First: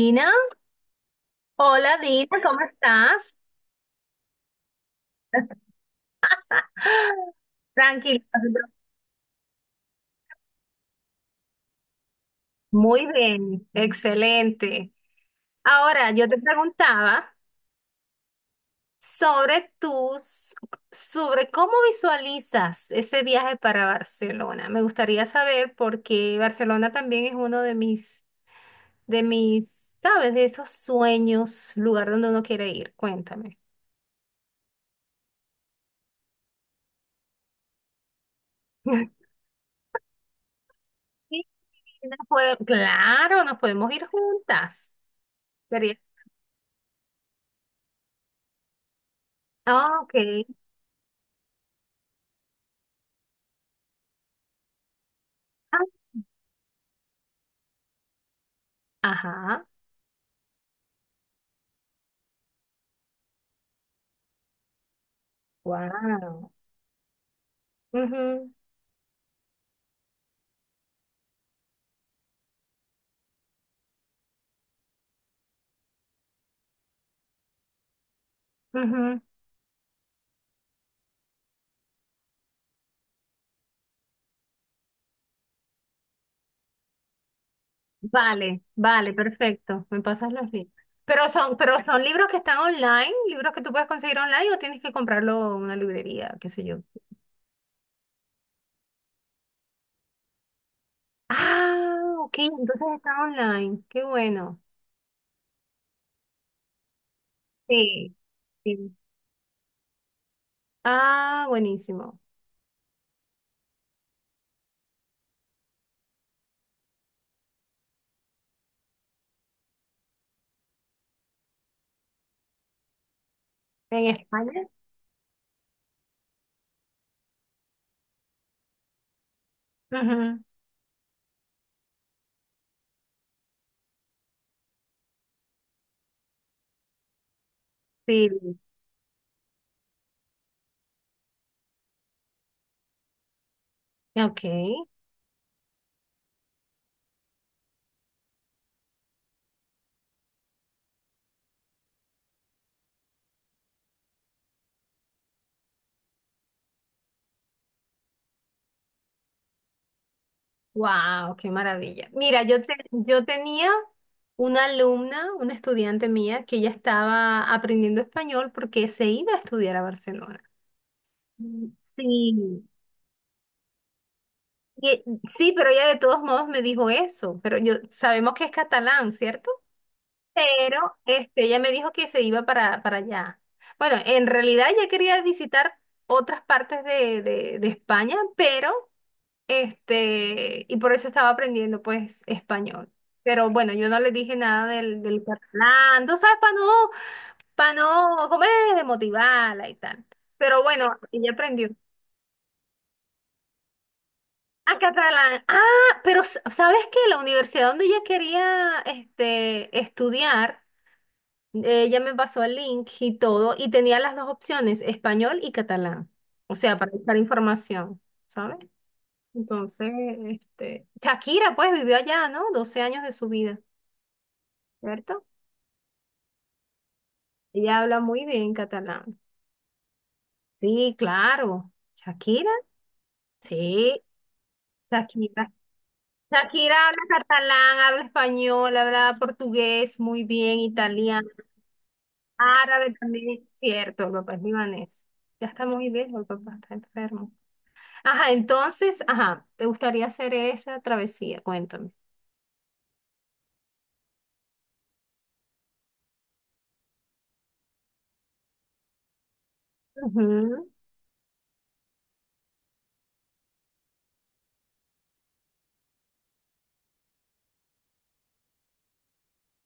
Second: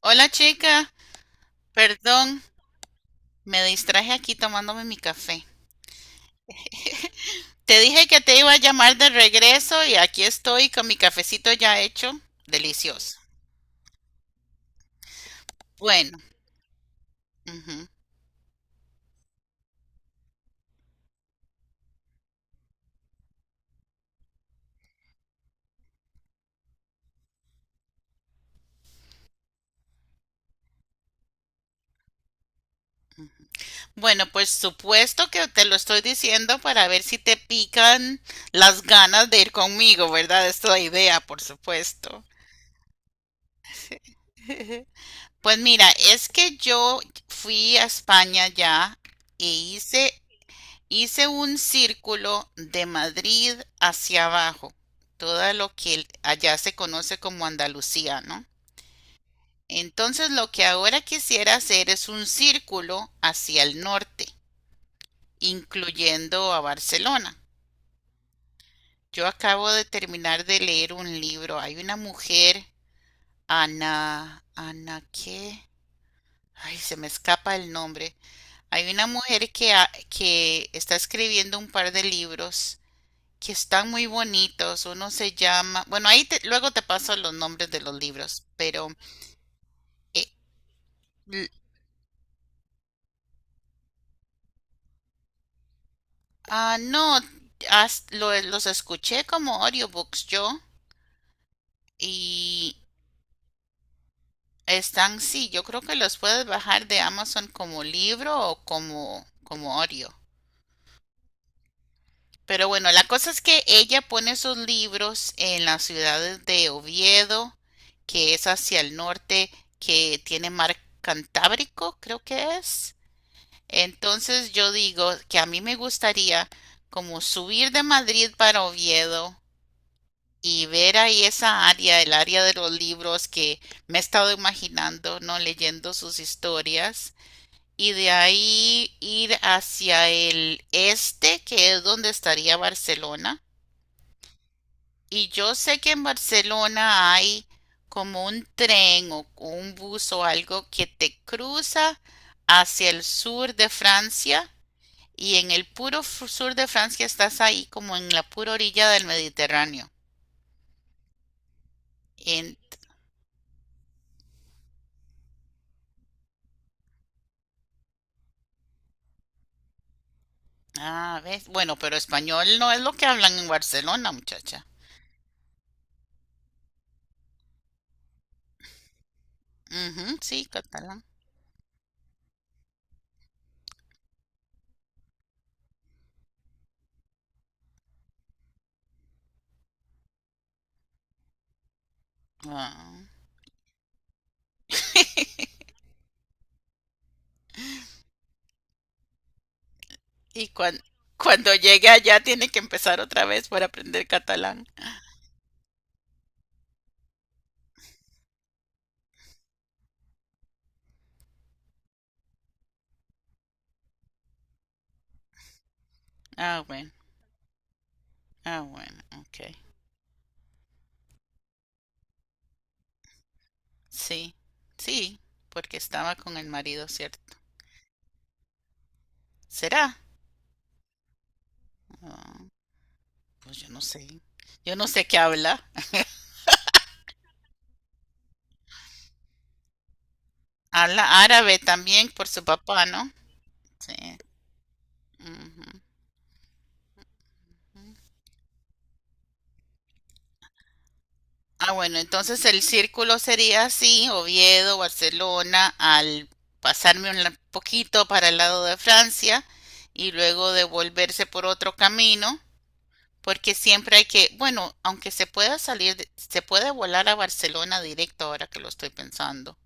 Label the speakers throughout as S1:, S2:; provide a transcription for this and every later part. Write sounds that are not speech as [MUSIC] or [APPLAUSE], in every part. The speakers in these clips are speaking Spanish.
S1: Hola chica,
S2: hola Dina,
S1: perdón,
S2: ¿cómo estás?
S1: me distraje aquí tomándome mi café.
S2: [LAUGHS]
S1: Te dije que
S2: Tranquila,
S1: te iba a llamar de regreso y aquí estoy con mi cafecito ya hecho.
S2: muy
S1: Delicioso.
S2: bien, excelente. Ahora,
S1: Bueno,
S2: yo te preguntaba
S1: ujú.
S2: sobre tus, sobre cómo visualizas ese viaje para Barcelona. Me gustaría saber porque Barcelona también es uno de mis, ¿sabes? De esos sueños, lugar donde uno quiere ir. Cuéntame.
S1: Bueno, pues supuesto que te lo estoy diciendo para ver si te pican las ganas
S2: [LAUGHS]
S1: de ir conmigo, ¿verdad? Esta es la idea, por
S2: Sí,
S1: supuesto.
S2: claro, nos podemos ir juntas.
S1: Pues mira,
S2: Sería.
S1: es que yo fui a España ya e
S2: Ah, ok.
S1: hice hice un círculo de Madrid hacia abajo, todo lo
S2: Ah,
S1: que allá se conoce como Andalucía, ¿no?
S2: ajá.
S1: Entonces lo que ahora quisiera hacer es un círculo hacia el norte,
S2: Wow.
S1: incluyendo a Barcelona.
S2: Ujú,
S1: Yo acabo de terminar de leer un libro. Hay una mujer, Ana, Ana, ¿qué? Ay, se me escapa el nombre. Hay una
S2: ujú.
S1: mujer que, que está escribiendo un par de libros que están muy bonitos. Uno se llama, bueno, luego te paso los nombres de los libros,
S2: Vale,
S1: pero
S2: vale, perfecto. Me
S1: eh,
S2: pasas los libros. Pero
S1: l-
S2: son, pero son libros que están online, libros que tú puedes conseguir online o tienes que comprarlo en una librería, qué sé
S1: ah,
S2: yo.
S1: no, los escuché como audiobooks yo
S2: Ah, ok,
S1: y
S2: entonces está online. Qué bueno.
S1: están, sí, yo creo que los puedes bajar de Amazon como
S2: Sí,
S1: libro o
S2: sí.
S1: como, como audio.
S2: Ah, buenísimo.
S1: Pero bueno, la cosa es que ella pone sus libros en las ciudades de Oviedo, que es hacia el norte, que tiene mar Cantábrico, creo que es.
S2: ¿En
S1: Entonces
S2: España?
S1: yo digo que a mí me gustaría como subir de Madrid para Oviedo
S2: Ujú.
S1: y ver ahí esa área, el área de los libros que me he estado imaginando, ¿no? Leyendo sus historias. Y de
S2: Sí.
S1: ahí ir hacia el este, que es donde estaría Barcelona.
S2: Ok.
S1: Y yo sé que en Barcelona hay como un tren o un bus o algo que te cruza hacia el sur de Francia. Y en el puro sur de Francia estás ahí como en la pura orilla del Mediterráneo.
S2: Wow, qué maravilla. Mira,
S1: En,
S2: yo tenía una alumna, una estudiante mía, que ya estaba aprendiendo español porque se iba a estudiar a Barcelona.
S1: ah, ¿ves?
S2: Mm.
S1: Bueno, pero español
S2: Sí,
S1: no es lo que hablan en Barcelona, muchacha.
S2: y- sí, pero ella de todos modos me dijo eso. Pero yo sabemos que es catalán, ¿cierto?
S1: Ujú, sí,
S2: Pero
S1: catalán.
S2: este, ella me dijo que se iba para allá. Bueno, en realidad ella quería visitar otras partes de España, pero este, y por eso estaba aprendiendo pues español.
S1: Ah.
S2: Pero bueno, yo no le dije nada del
S1: [LAUGHS]
S2: catalán, tú sabes, para no, como es motivarla y tal.
S1: Y
S2: Pero bueno, ella
S1: cuando
S2: aprendió.
S1: llegue allá tiene que empezar otra vez por aprender catalán.
S2: Ah, catalán. Ah, pero ¿sabes qué? La universidad donde ella quería este, estudiar, ella me pasó el link y todo, y tenía las dos opciones, español y catalán. O
S1: Ah,
S2: sea,
S1: bueno,
S2: para buscar información, ¿sabes?
S1: ah, bueno, ok.
S2: Entonces, este, Shakira pues vivió allá, ¿no? 12 años de su vida,
S1: Sí, sí,
S2: ¿cierto?
S1: porque estaba con el marido, ¿cierto?
S2: Ella habla muy bien catalán.
S1: ¿Será?
S2: Sí, claro.
S1: Ah,
S2: Shakira,
S1: pues yo no
S2: sí,
S1: sé. Yo no sé qué
S2: Shakira.
S1: habla. [LAUGHS]
S2: Shakira habla catalán, habla español, habla portugués muy bien,
S1: Habla
S2: italiano,
S1: árabe también por su papá,
S2: árabe
S1: ¿no?
S2: también, es
S1: Sí.
S2: cierto, el papá es libanés. Ya está
S1: Ujú,
S2: muy viejo, el papá está enfermo.
S1: ujú.
S2: Ajá, entonces, ajá, ¿te gustaría hacer esa travesía?
S1: Ah,
S2: Cuéntame.
S1: bueno, entonces el círculo sería así, Oviedo, Barcelona, al poquito para el lado de Francia y luego
S2: Ujú.
S1: devolverse por otro camino, porque siempre hay que, bueno, aunque se pueda salir, se puede volar a Barcelona directo ahora que lo estoy pensando.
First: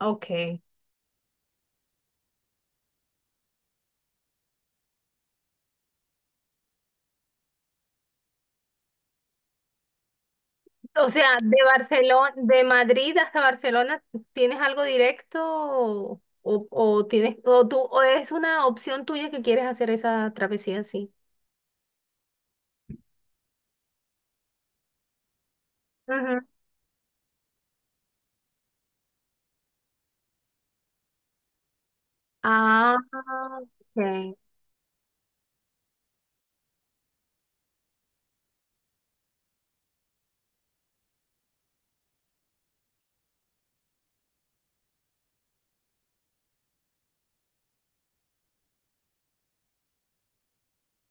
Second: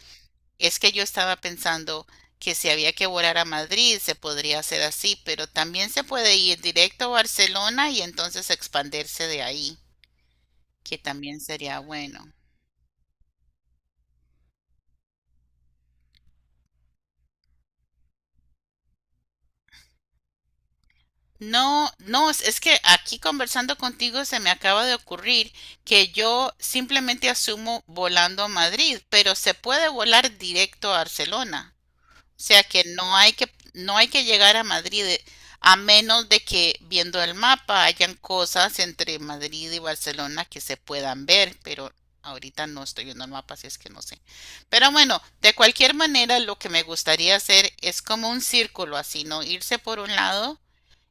S2: Ok.
S1: Es que yo estaba pensando que si había que volar a Madrid se podría hacer así, pero también se puede ir directo a Barcelona y entonces expandirse de ahí, que
S2: O sea,
S1: también
S2: de
S1: sería bueno.
S2: Barcelona, de Madrid hasta Barcelona, ¿tienes algo directo o tienes o tú o es una opción tuya que quieres hacer esa travesía así?
S1: No, no, es que aquí conversando contigo se me acaba de ocurrir que
S2: Ujú.
S1: yo simplemente asumo volando a Madrid, pero se puede volar directo a Barcelona. O sea que
S2: Ah,
S1: no hay que, no hay que
S2: ok.
S1: llegar a Madrid, a menos de que viendo el mapa hayan cosas entre Madrid y Barcelona que se puedan ver, pero ahorita no estoy viendo el mapa, así es que no sé. Pero bueno, de cualquier manera, lo que me gustaría hacer es como un círculo así, ¿no? Irse por un lado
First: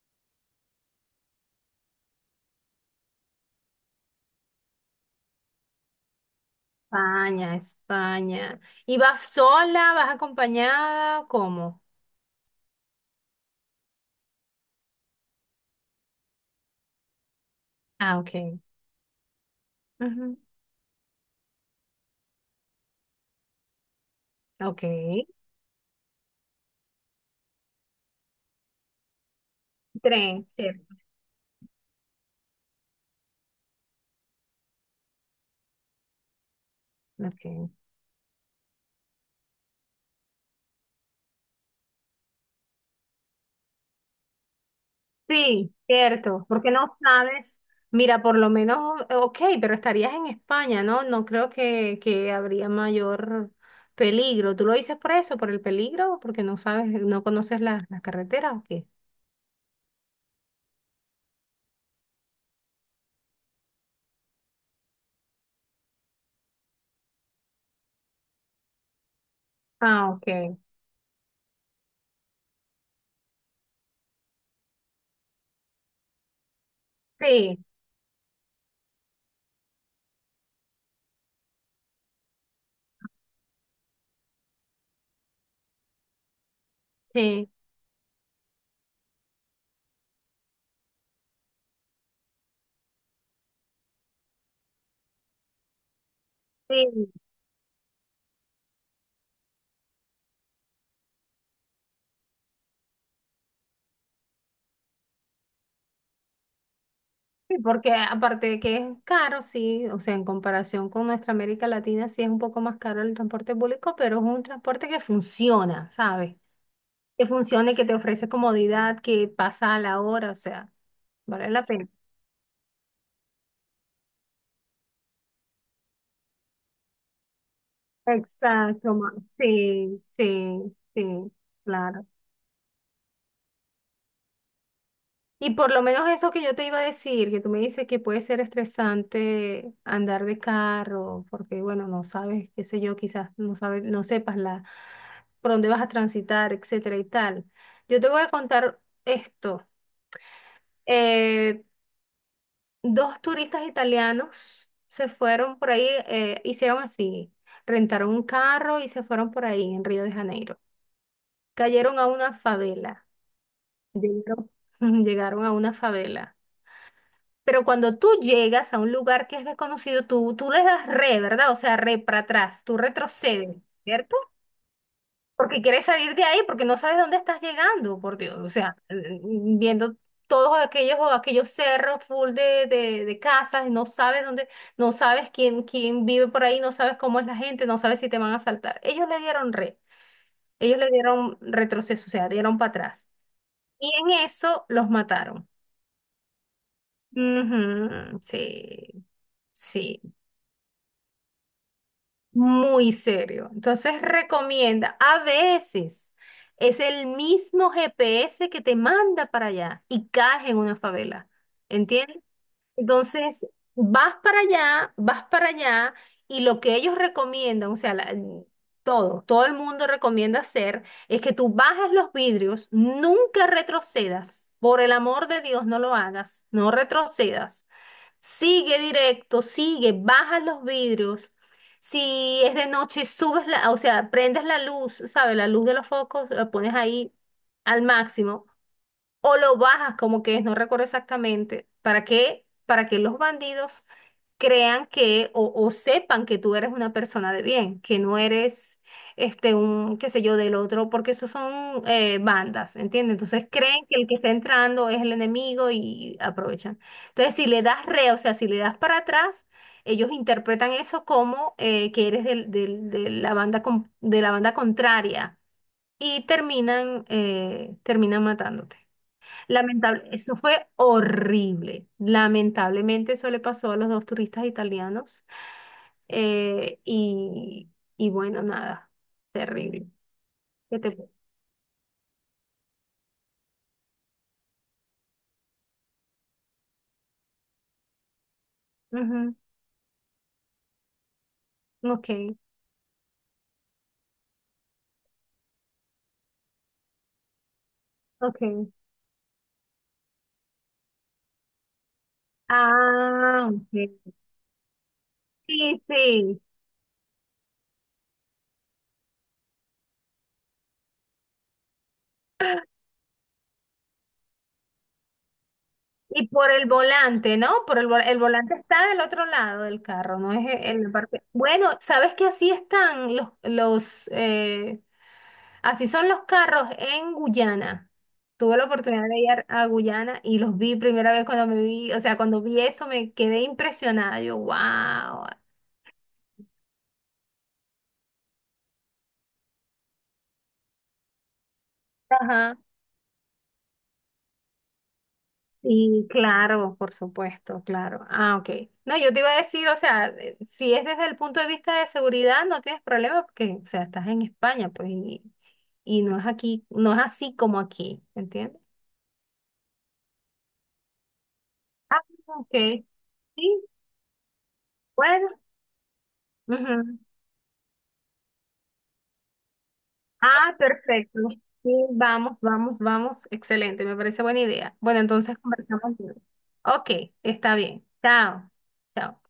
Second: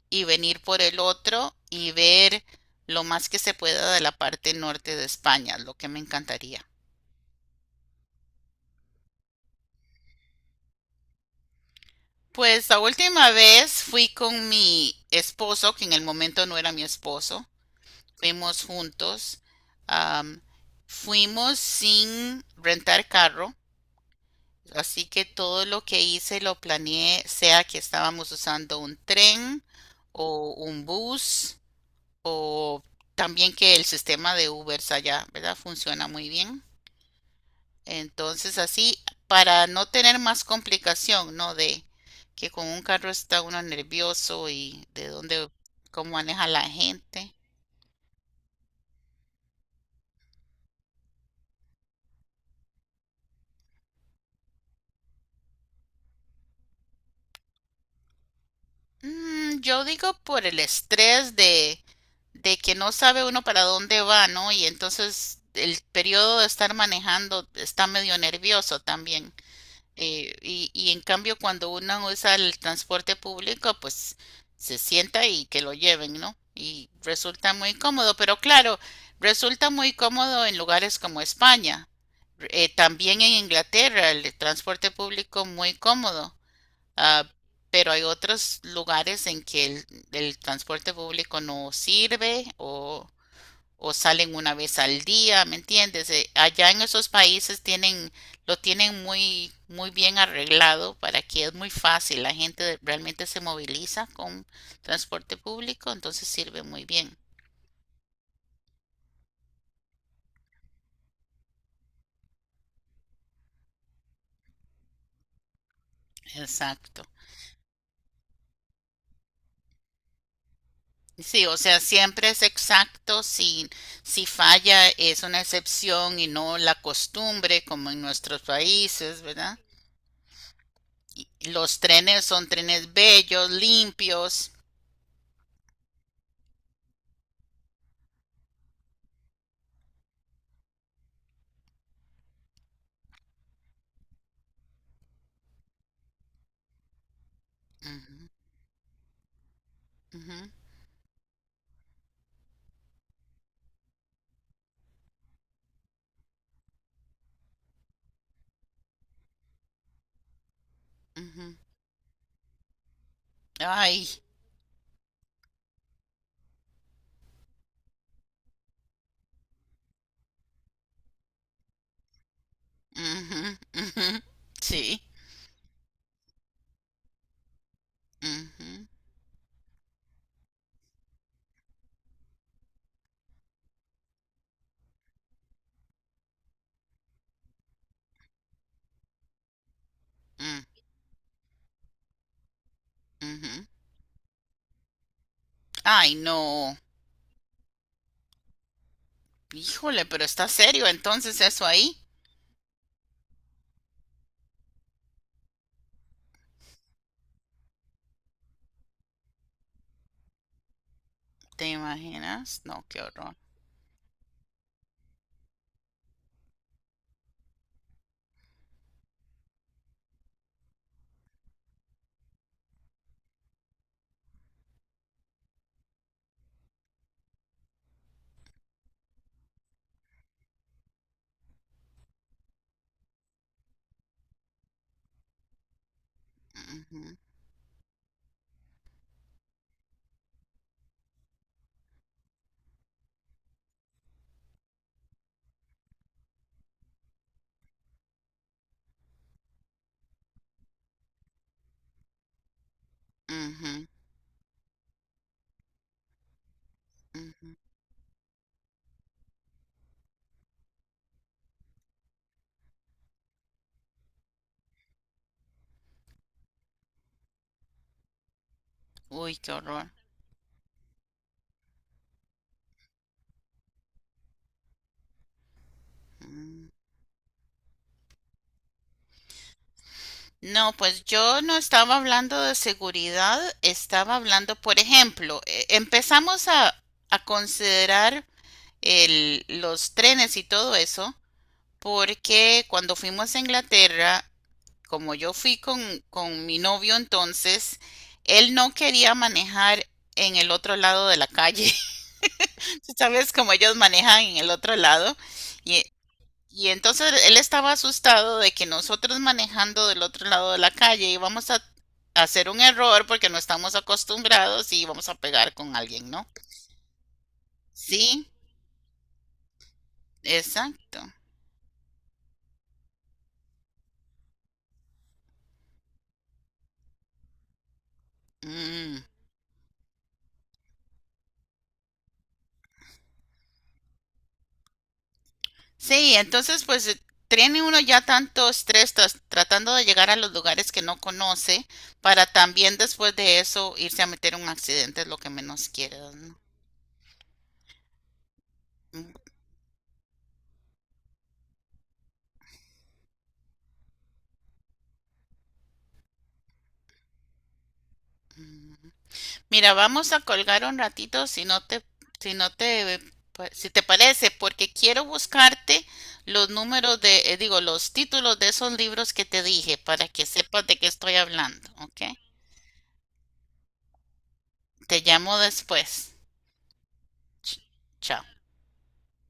S1: y venir por el otro y ver lo más que se pueda de la parte norte de España, lo que me encantaría.
S2: España, España. ¿Y vas sola, vas acompañada? ¿Cómo?
S1: Pues la última vez fui con mi esposo, que en el momento no era mi esposo.
S2: Ah, ok.
S1: Fuimos juntos.
S2: Ujú.
S1: Am, fuimos sin rentar carro,
S2: Ok.
S1: así que todo lo que hice lo planeé, sea que estábamos usando un tren
S2: Tren,
S1: o un
S2: cierto.
S1: bus o también que el sistema de Ubers allá, ¿verdad? Funciona muy bien.
S2: Ok.
S1: Entonces así, para no tener más complicación, ¿no? De que con un carro está uno nervioso y de dónde,
S2: Sí,
S1: cómo
S2: cierto,
S1: maneja la
S2: porque no
S1: gente.
S2: sabes, mira, por lo menos, ok, pero estarías en España, ¿no? No creo que habría mayor peligro. ¿Tú lo dices por eso, por el peligro, o porque no sabes, no conoces la, la carretera o qué?
S1: Mm, yo digo por el estrés de que no sabe uno para dónde va, ¿no? Y entonces el periodo de estar manejando está medio nervioso también.
S2: Ah, ok.
S1: Y en cambio, cuando uno usa el transporte público, pues se sienta y que lo lleven, ¿no? Y resulta
S2: Sí,
S1: muy cómodo, pero claro, resulta muy cómodo en lugares como España. También en Inglaterra el transporte público muy cómodo, ah,
S2: sí,
S1: pero hay otros lugares en que el transporte público no sirve o salen una vez al día, ¿me entiendes? Allá en
S2: sí,
S1: esos países tienen, lo tienen muy, muy bien arreglado para que es muy fácil. La gente realmente se moviliza con transporte público, entonces sirve muy bien.
S2: sí, porque aparte de que es caro, sí, o sea, en comparación con nuestra América Latina, sí es un poco más caro el transporte público, pero es un transporte que funciona, ¿sabes?
S1: Exacto.
S2: Que funcione, que te ofrece comodidad, que pasa a la hora, o sea,
S1: Sí,
S2: vale
S1: o
S2: la
S1: sea,
S2: pena.
S1: siempre es exacto. Si, si falla es una excepción y no la costumbre como en nuestros
S2: Exacto,
S1: países, ¿verdad?
S2: sí, sí, sí,
S1: Los
S2: claro.
S1: trenes son trenes bellos, limpios.
S2: Y por lo menos eso que yo te iba a decir, que tú me dices que puede ser estresante andar de carro, porque bueno, no sabes, qué sé yo, quizás no sabes, no sepas la, por dónde vas a transitar, etcétera y tal. Yo te voy
S1: Ujú,
S2: a contar esto.
S1: ujú,
S2: Eh, dos turistas italianos se fueron por ahí, hicieron así, rentaron un carro y se fueron por ahí en Río de Janeiro.
S1: ujú.
S2: Cayeron a una favela,
S1: Ay.
S2: llegaron, [LAUGHS] llegaron a una favela. Pero cuando tú llegas a un lugar que es desconocido, tú les das re, ¿verdad? O sea, re para atrás, tú
S1: Ujú,
S2: retrocedes, ¿cierto?
S1: ujú. Sí.
S2: Porque quieres salir de ahí, porque no sabes dónde estás llegando, por Dios. O sea,
S1: Ujú,
S2: viendo todos aquellos cerros full de casas, no sabes dónde, no sabes quién vive por ahí, no sabes cómo es la gente, no sabes si te van a asaltar. Ellos le dieron re,
S1: mm,
S2: ellos le dieron retroceso, o sea, dieron para atrás.
S1: ujú.
S2: Y en eso los mataron.
S1: Ay, no.
S2: Ujú, sí, sí.
S1: Híjole, pero está serio entonces eso ahí.
S2: Muy serio. Entonces recomienda, a veces es el mismo GPS que te manda para allá y caes en una favela,
S1: ¿Te
S2: ¿entiendes?
S1: imaginas? No, qué horror.
S2: Entonces vas para allá y lo que ellos recomiendan, o sea, todo, todo el mundo recomienda hacer es que tú bajes los vidrios, nunca retrocedas. Por el amor de Dios, no lo hagas, no retrocedas. Sigue directo, sigue, baja los vidrios. Si es de noche, subes la, o sea, prendes la luz, ¿sabes? La luz de los focos, la pones
S1: Ujú,
S2: ahí al máximo o lo bajas como que es, no recuerdo exactamente. ¿Para qué? Para que los bandidos crean que o sepan que tú eres una persona de bien, que no eres este un, qué sé yo, del otro, porque esos son bandas, ¿entiendes? Entonces creen
S1: ujú,
S2: que el que está entrando es el enemigo y aprovechan. Entonces, si
S1: ujú.
S2: le das re, o sea, si le das para atrás, ellos interpretan eso como que eres de la de la banda contraria y terminan, terminan matándote.
S1: Uy, qué horror.
S2: Lamentable, eso fue horrible. Lamentablemente eso le pasó a los dos turistas italianos. Eh, y, y bueno, nada, terrible.
S1: No,
S2: ¿Qué
S1: pues
S2: te...
S1: yo no estaba hablando de seguridad, estaba hablando, por ejemplo, empezamos a considerar
S2: Ujú,
S1: los trenes y todo eso,
S2: ok,
S1: porque cuando fuimos a Inglaterra como yo fui con mi novio entonces, él
S2: ok.
S1: no quería manejar en el otro lado de la calle. [LAUGHS] Tú sabes
S2: Ah,
S1: como ellos
S2: ok.
S1: manejan en el otro lado.
S2: Sí,
S1: Y,
S2: sí.
S1: y entonces él estaba asustado de que nosotros manejando del otro lado de la calle íbamos a hacer un error porque no estamos acostumbrados y íbamos a pegar con alguien, ¿no?
S2: Y por el volante, ¿no? Por el
S1: Sí,
S2: volante está del otro lado del carro, no es en la
S1: exacto.
S2: parte. Bueno, ¿sabes que así están los así son los carros en Guyana. Tuve la oportunidad
S1: Mm.
S2: de ir a Guyana y los vi primera vez cuando me vi, o sea, cuando vi eso me quedé impresionada. Yo, wow.
S1: Sí, entonces pues tiene uno ya tanto estrés tratando de llegar a los lugares que no conoce para
S2: Ajá.
S1: también después de eso irse a meter en un accidente es lo que menos quiere,
S2: Y
S1: ¿no?
S2: claro, por supuesto, claro. Ah, ok. No, yo
S1: Mm,
S2: te iba a decir, o sea, si es desde el punto de vista de seguridad, no tienes problema porque, o sea, estás en España, pues, y no es aquí, no es así como aquí, ¿entiendes?
S1: mm. Mira, vamos a colgar un ratito si no te,
S2: Ah,
S1: si no
S2: ok.
S1: te, eh,
S2: Sí,
S1: si te parece, porque quiero
S2: bueno.
S1: buscarte los
S2: Ujú.
S1: números de, digo, los títulos de esos libros que te dije para que
S2: Ah,
S1: sepas de qué estoy
S2: perfecto.
S1: hablando,
S2: Sí,
S1: ¿ok?
S2: vamos, vamos, vamos. Excelente, me parece buena idea.
S1: Te
S2: Bueno,
S1: llamo
S2: entonces conversamos
S1: después.
S2: luego. Ok, está
S1: Ch-
S2: bien.
S1: Chao.
S2: Chao. Chao.